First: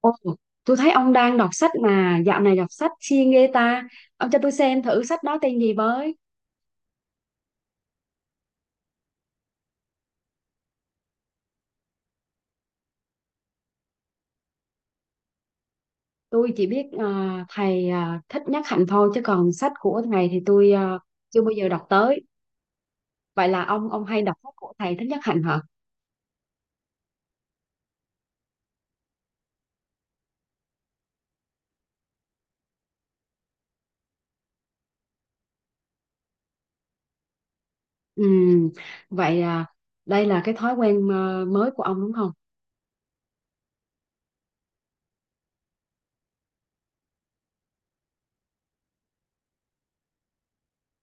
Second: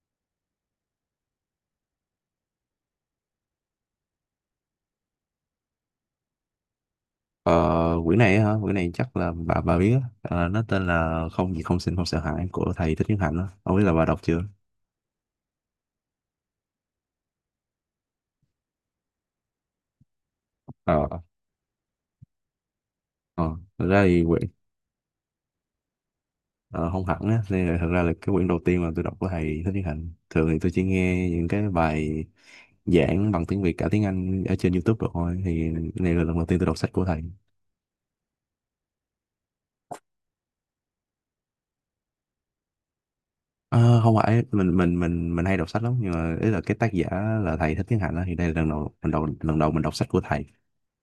Ồ, tôi thấy ông đang đọc sách mà dạo này đọc sách siêng ghê ta. Ông cho tôi xem thử sách đó tên gì với. Ờ, quyển này á hả? Quyển này chắc là bà biết á. Ờ, nó tên là Không gì không xin không sợ hãi của thầy Thích Nhất Hạnh á. Không biết là bà đọc chưa? Tôi chỉ biết thầy Thích Nhất Hạnh thôi chứ còn sách của thầy thì tôi Ờ. chưa bao giờ đọc tới. Vậy Ờ, là thực ông ra hay thì đọc quyển sách của thầy Thích Nhất Hạnh hả? ờ, không hẳn á, nên là thực ra là cái quyển đầu tiên mà tôi đọc của thầy Thích Nhất Hạnh. Thường thì tôi chỉ nghe những cái bài giảng bằng tiếng Việt cả tiếng Anh ở trên YouTube rồi thôi. Thì này là lần đầu tiên tôi đọc sách của thầy. Ừ, vậy à, đây là cái thói quen mới của ông đúng không? Ờ, không phải mình hay đọc sách lắm, nhưng mà ý là cái tác giả là thầy Thích Nhất Hạnh á, thì đây là lần đầu mình đọc sách của thầy.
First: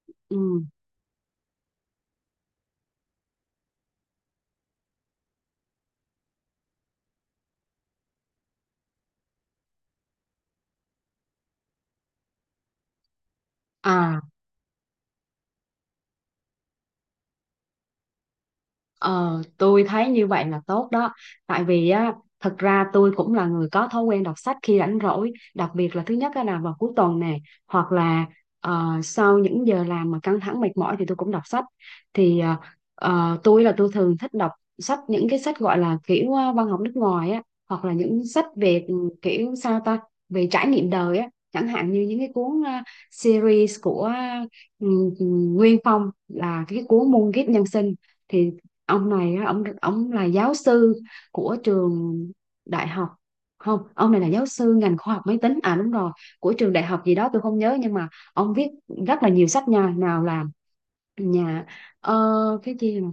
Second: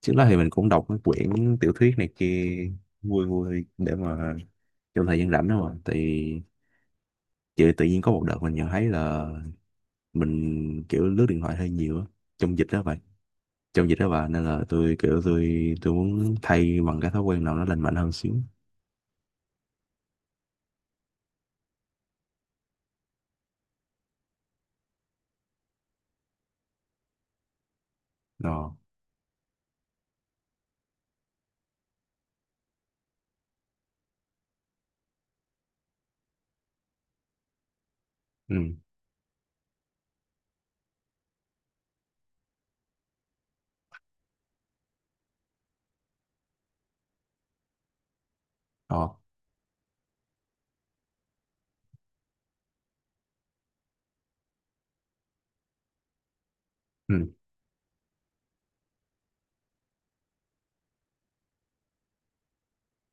Trước đó thì mình Ừ. cũng đọc mấy quyển tiểu thuyết này kia vui vui để mà trong thời gian rảnh đó mà. Thì chị tự nhiên có một đợt mình nhận thấy là mình kiểu lướt điện thoại hơi nhiều á, trong dịch đó vậy, trong dịch đó À. bà, nên là tôi kiểu tôi muốn thay bằng cái thói quen nào nó lành mạnh hơn xíu. Ờ, tôi thấy như vậy là tốt đó. Tại vì á, thật ra tôi cũng là người có thói quen đọc sách khi rảnh rỗi. Đặc biệt là thứ nhất á là vào cuối tuần nè, hoặc là Ờ. Sau những giờ làm mà căng thẳng mệt mỏi thì tôi cũng đọc sách. Thì ờ, tôi là tôi thường thích đọc sách, những cái sách gọi là kiểu văn học nước ngoài á, hoặc là những sách Ừ. về kiểu sao ta, về trải nghiệm đời á. Chẳng hạn như những cái cuốn series của ừ, Nguyên Phong, là cái cuốn Muôn kiếp nhân sinh. Thì Ờ. ông này á, ông là giáo sư của trường đại học, không, ông này là giáo sư ngành khoa học máy tính, à đúng rồi, của trường đại học gì Ừ. đó tôi không nhớ. Nhưng mà ông viết rất là nhiều sách nha, nào là nhà ờ, cái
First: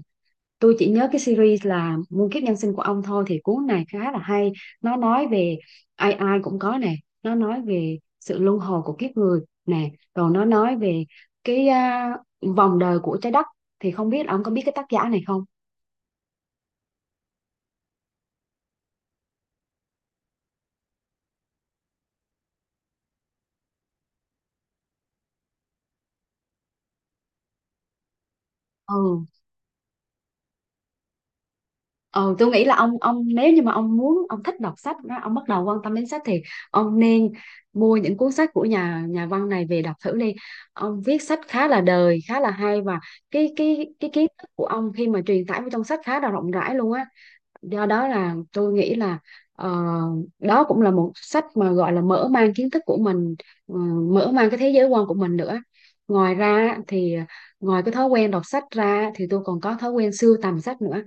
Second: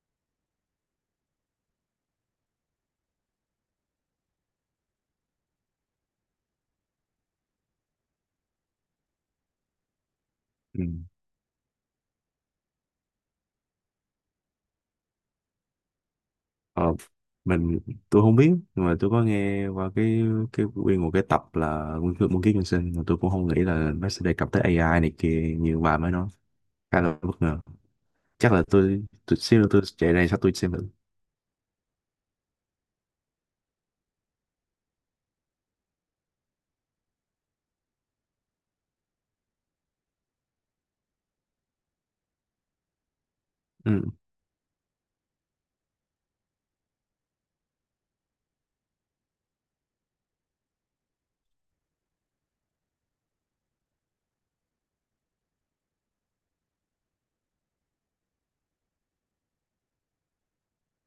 tôi chỉ nhớ cái series là Muôn kiếp nhân sinh của ông thôi. Thì cuốn này khá là hay, nó nói về ai ai cũng có nè, nó nói về sự luân hồi của kiếp người nè, rồi nó nói Ừ. về cái à, vòng đời của trái đất. Thì không biết ông có biết cái tác giả này không. Ờ. mình tôi không biết, nhưng mà tôi có nghe qua cái nguyên một cái tập là Nguyên Kiếp Nhân Sinh, mà tôi cũng không nghĩ là nó sẽ đề cập tới AI này kia như bà mới nói. Khá là bất ngờ. Chắc là tôi Ừ. tôi xíu nữa tôi chạy ra sao tôi xem thử. Ừ, tôi nghĩ là ông nếu như mà ông muốn, ông thích đọc sách đó, ông bắt đầu quan tâm đến sách, thì ông nên mua những cuốn sách của nhà nhà văn này về đọc thử đi. Ông viết sách khá là đời, khá là hay, và cái Ừ. cái cái kiến thức của ông khi mà truyền tải vào trong sách khá là rộng rãi luôn á. Do đó là tôi nghĩ là ờ, đó cũng là một sách mà gọi là mở mang kiến thức của mình, ờ, mở mang cái thế giới quan của mình nữa. Ngoài ra thì ngoài cái thói quen đọc sách ra thì tôi còn có thói quen sưu tầm sách nữa.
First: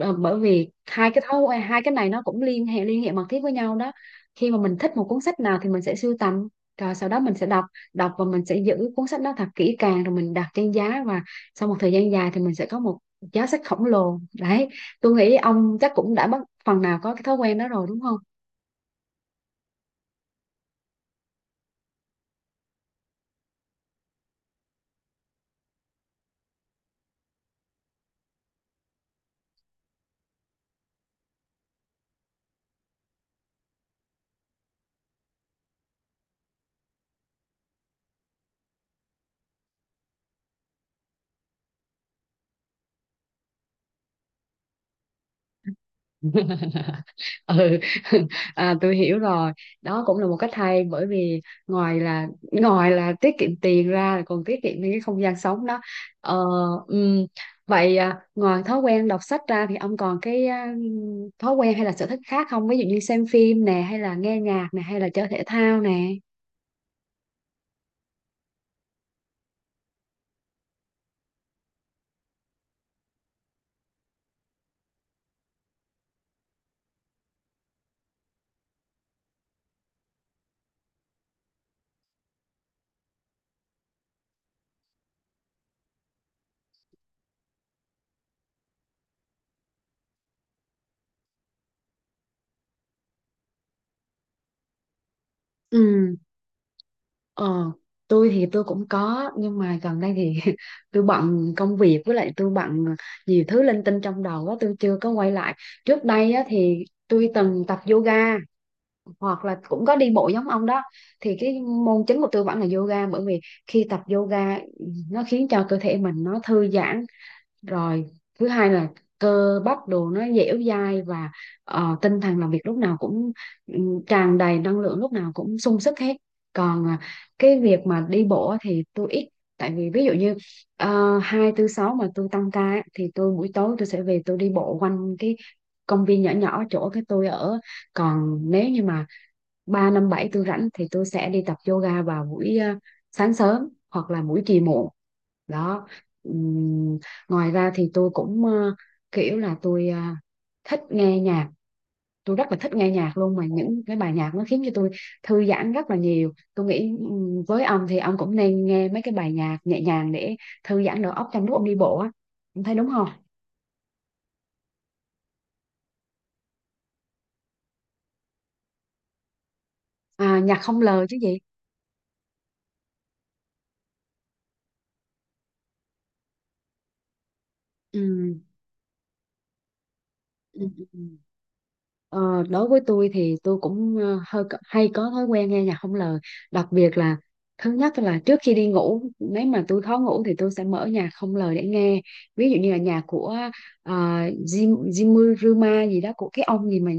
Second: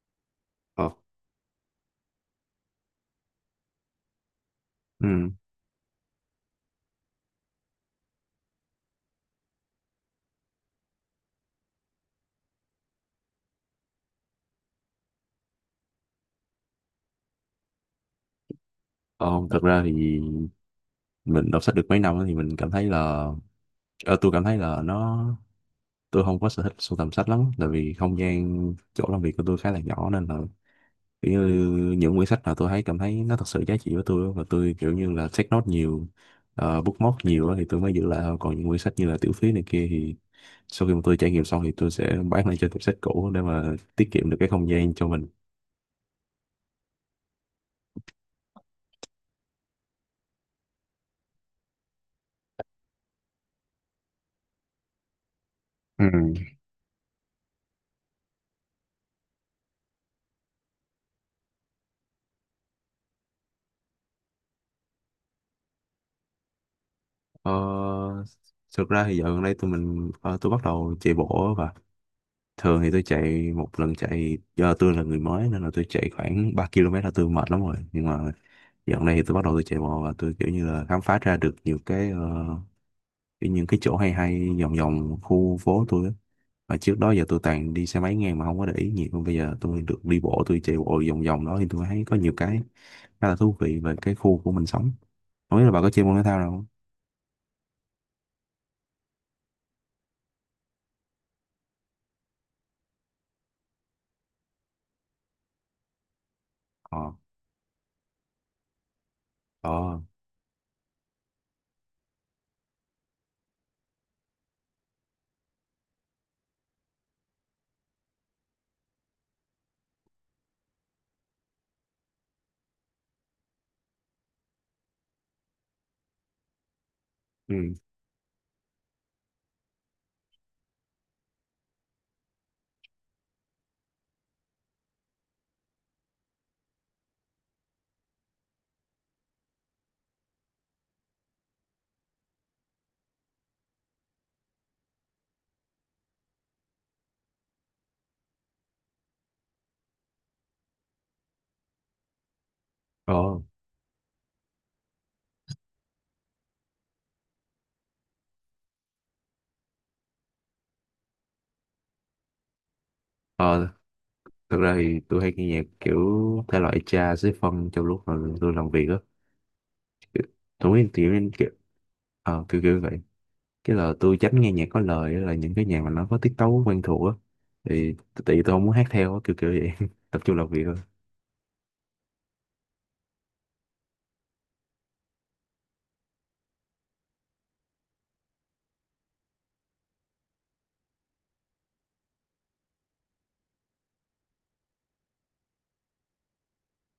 Ờ, bởi vì Ờ. hai cái thói quen, hai cái này nó cũng liên hệ mật thiết với nhau đó. Khi mà mình thích một cuốn Ừ. sách nào thì mình sẽ sưu tầm, rồi sau đó mình sẽ đọc, và mình sẽ giữ cuốn sách đó thật kỹ càng, rồi mình đặt trên giá, và sau một thời gian dài thì mình sẽ có một giá sách khổng lồ đấy. Tôi nghĩ ông chắc cũng đã bắt phần nào có cái thói quen đó rồi đúng không? Ờ. Không, thật ra thì mình đọc sách được mấy năm á thì mình cảm thấy là, ờ, tôi cảm thấy là tôi không có sở thích sưu tầm sách lắm, tại vì không gian chỗ làm việc của tôi khá là nhỏ, nên là kiểu như những quyển sách nào tôi thấy cảm thấy nó thật sự giá trị với tôi á, và tôi kiểu như là take note nhiều, bookmark nhiều á thì tôi mới giữ lại thôi. Còn những quyển sách như là tiểu thuyết này kia thì sau khi mà tôi trải nghiệm xong thì tôi sẽ bán lại cho tiệm sách cũ để mà tiết kiệm được cái không gian cho mình. Ừ. À, tôi hiểu rồi, đó cũng là một cách hay. Bởi vì ngoài là ngoài là tiết kiệm tiền ra là còn tiết kiệm những cái không gian sống đó. Ừ. ờ, ừm, Vậy à, ngoài thói quen đọc sách ra thì ông còn cái à, thói quen hay là sở thích khác không, ví dụ như xem phim nè, hay là nghe nhạc nè, hay là chơi thể thao nè? Ờ, thực ra thì dạo gần đây tôi bắt đầu chạy bộ. Và thường thì tôi chạy một lần chạy, do tôi là người mới nên là tôi chạy khoảng 3 km là tôi mệt lắm rồi, nhưng mà dạo gần đây thì tôi bắt đầu chạy bộ và tôi kiểu như là khám phá ra được nhiều cái, kiểu những cái chỗ hay hay vòng vòng khu phố tôi á. Và trước đó giờ tôi toàn đi xe máy ngang mà không có để ý nhiều, còn bây giờ tôi được đi bộ, tôi chạy bộ vòng vòng đó thì tôi thấy có nhiều cái khá là thú vị về cái khu của mình sống. Không biết là bà có chơi môn Ừ. thể thao nào không? Ờ, tôi thì tôi cũng có, nhưng mà gần đây thì tôi bận công việc, với lại tôi bận nhiều thứ linh tinh trong đầu quá, tôi chưa có quay lại. Trước đây á, thì Ờ. tôi từng tập yoga hoặc là cũng có Ờ. đi bộ giống ông đó. Thì cái môn chính của tôi vẫn là yoga, bởi vì khi tập yoga nó khiến cho cơ thể mình nó thư giãn, rồi thứ hai là cơ bắp đồ nó dẻo dai, và tinh thần làm việc lúc nào cũng tràn đầy năng lượng, lúc nào cũng sung sức hết. Còn à, cái Ừ. việc mà đi bộ á thì tôi ít. Tại vì ví dụ như hai tư sáu mà tôi tăng ca á, thì tôi buổi tối tôi sẽ về tôi đi bộ quanh cái công viên nhỏ nhỏ chỗ cái tôi ở. Còn nếu như mà 3 năm 7 tôi rảnh thì tôi sẽ đi tập yoga vào buổi sáng sớm hoặc là buổi chiều muộn đó. Ừm, ngoài ra thì tôi cũng kiểu là tôi thích nghe nhạc, tôi rất là thích nghe nhạc luôn. Ờ. Mà những cái bài nhạc nó khiến cho tôi thư giãn rất là nhiều. Tôi nghĩ với ông thì ông cũng nên nghe mấy cái bài nhạc nhẹ nhàng để thư giãn đầu óc trong lúc ông đi bộ á, ông thấy đúng không? Ờ, thực ra thì tôi hay nghe nhạc kiểu thể loại jazz với phân trong lúc mà tôi làm việc á. Kiểu- À, nhạc Tôi không nghĩ lời kiểu, chứ như gì. kiểu, kiểu kiểu vậy. Cái là tôi tránh nghe nhạc có lời á, là những cái nhạc mà nó có tiết tấu quen thuộc á. Thì Ừ. tại vì tôi không muốn hát theo á, kiểu kiểu vậy. Tập trung làm việc Ừ. thôi. Ờ, đối với tôi thì tôi cũng hơi hay có thói quen nghe nhạc không lời. Đặc biệt là thứ nhất là trước khi đi ngủ, nếu mà tôi khó ngủ thì tôi sẽ mở nhạc không lời để nghe. Ví dụ như là nhạc của ờ, Jim Jimmy Rima gì đó, của cái ông gì mà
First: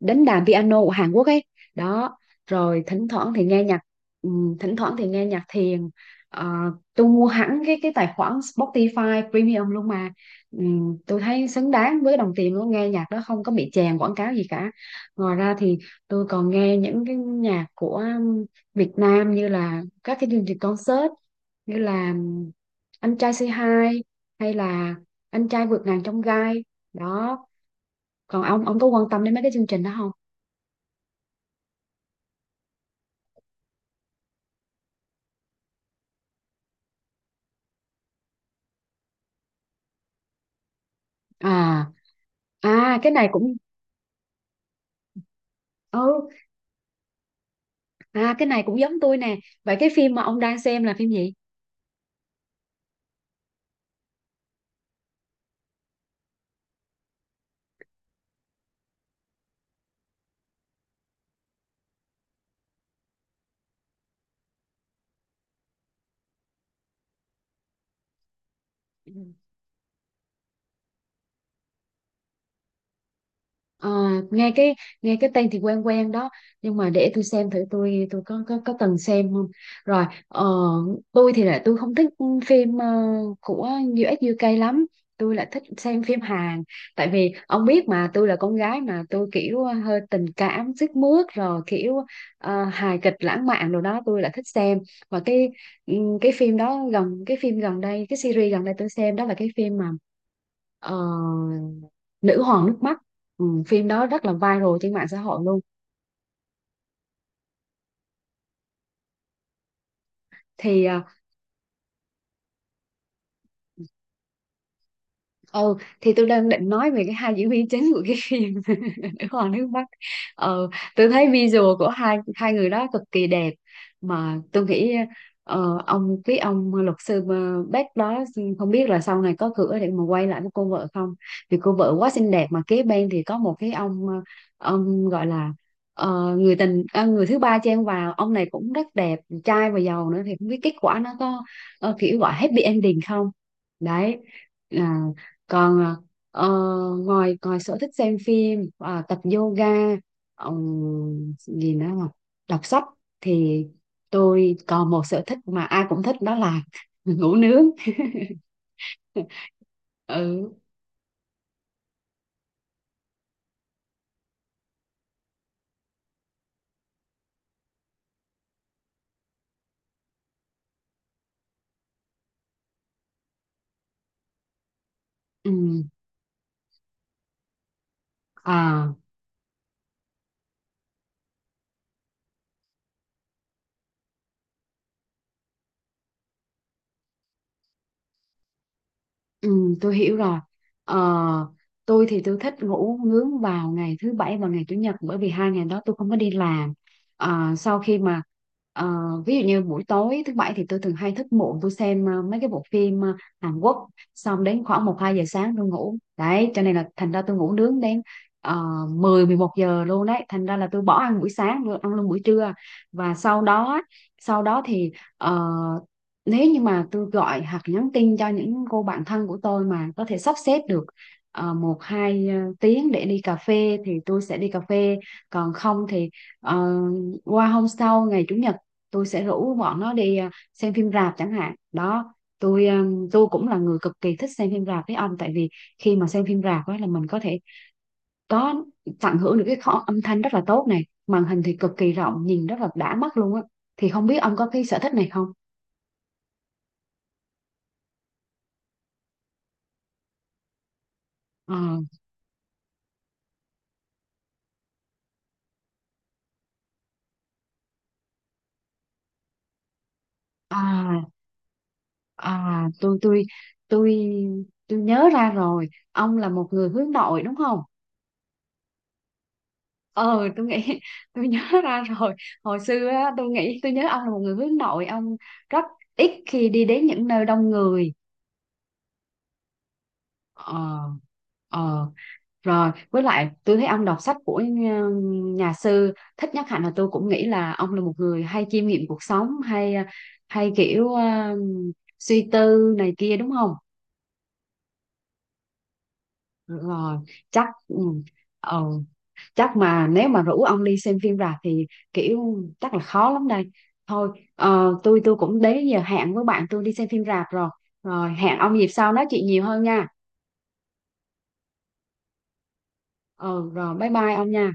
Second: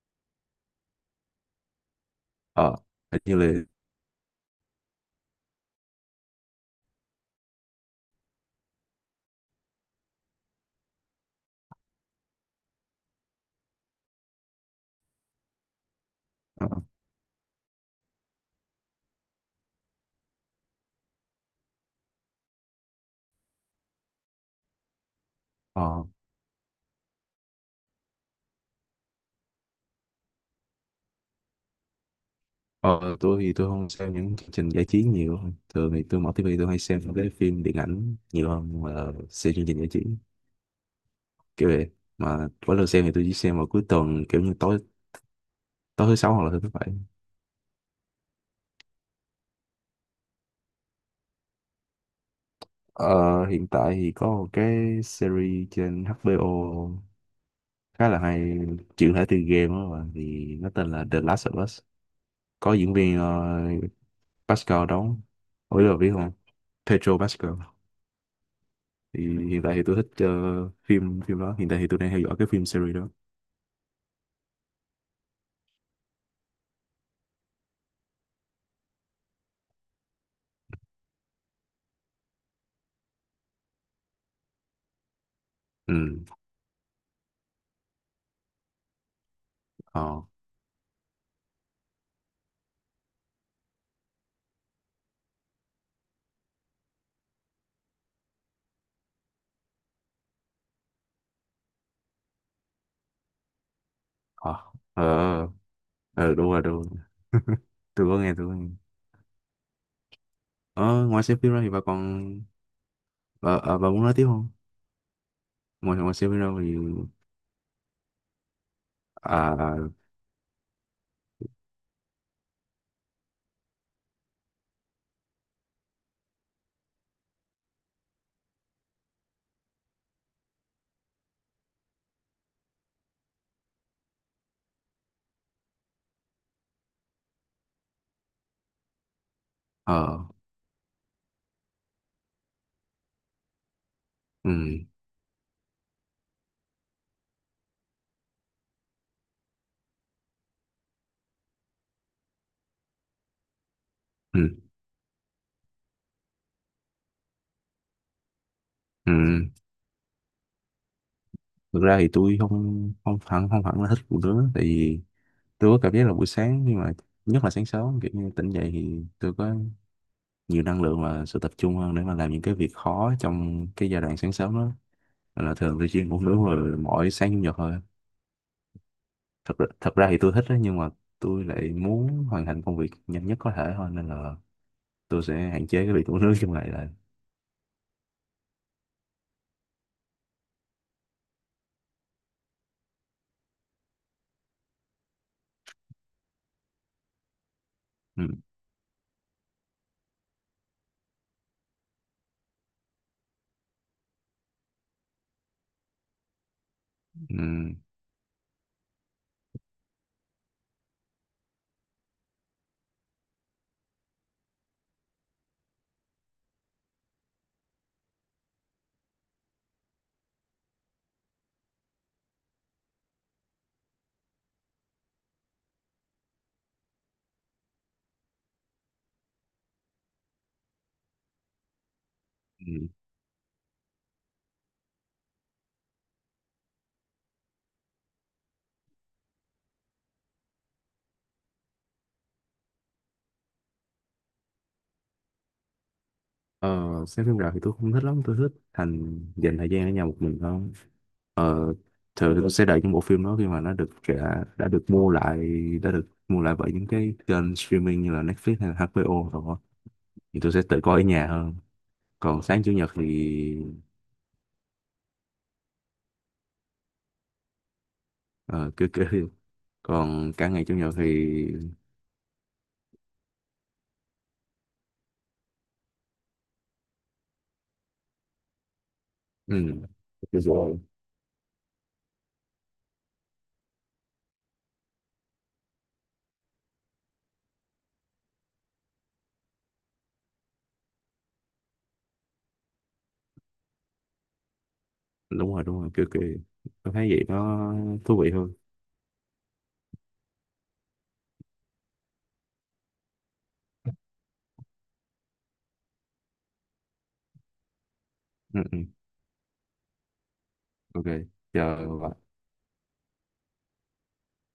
đánh đàn piano của Hàn Quốc ấy, đó. Ờ, Rồi thỉnh hình thoảng như thì là. nghe nhạc thỉnh thoảng thì nghe nhạc thiền. Ờ, tôi mua hẳn cái tài khoản Spotify Premium luôn mà. Ừ, tôi thấy xứng đáng với đồng tiền luôn, nghe nhạc đó không có bị chèn quảng cáo gì cả. Ngoài ra thì tôi còn Ờ, nghe những cái nhạc của Việt Nam, như là các cái chương trình concert như là Anh trai Say Hi hay là Anh trai vượt ngàn ờ, chông gai, đó. Còn ông có quan tâm đến mấy cái chương trình đó không? ờ, tôi thì tôi không xem những chương trình giải trí nhiều. Thường thì tôi mở tivi tôi hay xem những cái phim điện ảnh nhiều hơn là xem chương trình giải trí. Kiểu À. vậy, mà mỗi lần À, xem thì cái tôi này chỉ cũng, xem vào cuối tuần, kiểu như tối ừ, tối thứ sáu hoặc là thứ thứ bảy. à cái này cũng giống tôi nè. Vậy cái phim mà ông đang xem là phim gì? Ờ, hiện tại thì có một cái series trên HBO khá là hay, chuyển thể từ game đó mà, thì nó tên là The Last of Us, có diễn viên Pascal đóng, ủa là biết không, Pedro Pascal. Thì hiện tại thì tôi thích phim phim đó, hiện tại thì tôi đang theo dõi cái phim series đó. Ờ, nghe cái, nghe cái tên thì quen quen đó, nhưng mà để tôi xem thử tôi, tôi có từng xem không. Rồi tôi thì là tôi không thích phim của US UK lắm, tôi là thích Ừ. xem phim Hàn. Tại vì ông biết mà, tôi là con gái mà, tôi kiểu hơi Ờ. tình cảm sức mướt rồi, kiểu hài kịch lãng mạn rồi đó, tôi là thích xem. Và cái ừ, cái phim đó gần, cái phim gần đây, cái series gần đây tôi xem đó là cái phim mà ờ, Nữ hoàng nước mắt. Ừ, phim đó rất là Ờ. viral trên Ờ. mạng xã hội luôn. Ờ, đúng rồi đúng rồi, tôi có nghe, tôi có nghe. Thì ờ, Ờ, ngoài xem phim ra thì bà còn bà, à, bà muốn nói tiếp không? ừ, ngoài thì ngoài tôi xem phim ra đang định thì. nói về cái hai diễn viên chính của cái phim Nữ hoàng nước Bắc. À. Ờ, tôi thấy visual của hai hai người đó cực kỳ đẹp. Mà tôi nghĩ ông, cái ông luật sư Beck đó, không biết là sau này có cửa để mà quay lại với cô vợ không, vì cô vợ quá xinh đẹp. Mà kế bên thì có một cái ông ông gọi là người tình, người thứ ba chen vào, ông này cũng rất đẹp trai và giàu Ờ. nữa. Thì không biết kết quả nó có kiểu gọi happy ending không, đấy. Ừ. À, còn à, Ờ, ngoài, ngoài sở thích xem phim, à, tập yoga, gì nữa mà, đọc sách, thì Ừ. tôi còn một sở thích mà ai cũng thích, đó là ngủ nướng. Ừ. Ừ, Thực ra thì tôi không không hẳn không hẳn là thích phụ nữ, tại vì tôi có cảm giác là buổi sáng, nhưng mà nhất là sáng sớm kiểu như tỉnh dậy thì tôi có nhiều năng lượng và sự tập trung hơn để mà làm những cái việc khó trong cái giai đoạn sáng sớm đó. Nên là thường tôi chuyên ngủ nướng rồi mỗi sáng chủ nhật thôi. ừ. Thật ra, thì tôi thích đó, nhưng mà tôi lại muốn hoàn thành công việc nhanh nhất có thể thôi, nên là tôi sẽ hạn chế cái việc ngủ nướng trong ngày lại. Ừ, tôi hiểu rồi. Ờ, tôi thì tôi thích ngủ nướng vào ngày thứ bảy và ngày chủ nhật, bởi vì hai ngày đó tôi không có đi làm. Ờ, sau khi mà Ừ. ờ, ví dụ như buổi tối thứ bảy thì tôi thường hay thức muộn, tôi xem mấy cái bộ phim Hàn Quốc, xong đến khoảng một 2 giờ sáng tôi ngủ. Đấy, cho nên là thành ra tôi Ừ. ngủ nướng đến uh, 10 11 giờ luôn đấy, thành ra là tôi bỏ ăn buổi sáng, tôi ăn luôn buổi trưa. Và sau đó, sau đó thì ờ, nếu như mà tôi gọi hoặc nhắn tin cho những cô bạn thân của tôi mà có thể sắp xếp được một hai tiếng để đi cà phê thì tôi sẽ đi cà phê. Còn không thì ờ, qua hôm sau ngày chủ nhật tôi sẽ rủ bọn nó đi xem phim rạp chẳng hạn đó. tôi ờ, Ừ. tôi cũng là người cực kỳ thích xem phim rạp với ông. Tại vì khi mà xem phim rạp ấy là mình có thể có, tận hưởng được cái kho âm thanh rất là tốt này, màn hình thì cực kỳ rộng nhìn rất là đã mắt luôn á. Thì không biết ông có cái sở thích này không? Ờ, xem phim rạp thì tôi không thích lắm, tôi thích dành thời gian ở nhà một mình hơn. Ờ. Ờ, thường thì tôi sẽ đợi những bộ phim đó khi mà nó đã được mua lại bởi những cái kênh streaming như là Netflix hay là HBO rồi đó. Thì tôi sẽ tự coi ở À, nhà hơn. À, Còn sáng chủ nhật thì tôi tôi nhớ ra rồi, ông là một người hướng nội đúng không? ờ, cứ cứ Ờ còn tôi cả ngày chủ nghĩ nhật thì tôi nhớ ra rồi, hồi xưa á, tôi nghĩ tôi nhớ ông là một người hướng nội, ông rất ít khi đi đến những nơi đông người. ừ, cứ rồi. ờ ờ Rồi với lại tôi thấy ông đọc sách của nhà, nhà sư Thích Nhất Hạnh, là tôi cũng nghĩ là ông là một người hay chiêm nghiệm cuộc sống, hay hay kiểu suy tư này kia đúng không? Đúng rồi đúng rồi, cứ cứ tôi Rồi, thấy vậy chắc nó ừ. thú vị hơn. Ờ, chắc mà nếu mà rủ ông đi xem phim rạp thì kiểu chắc là khó lắm đây. Thôi tôi cũng đến giờ hẹn với bạn tôi đi xem phim rạp rồi, rồi hẹn ông Ừ, dịp ừ, sau nói chuyện nhiều hơn nha. OK, chờ bạn. Ừ, rồi bye bye ông nha.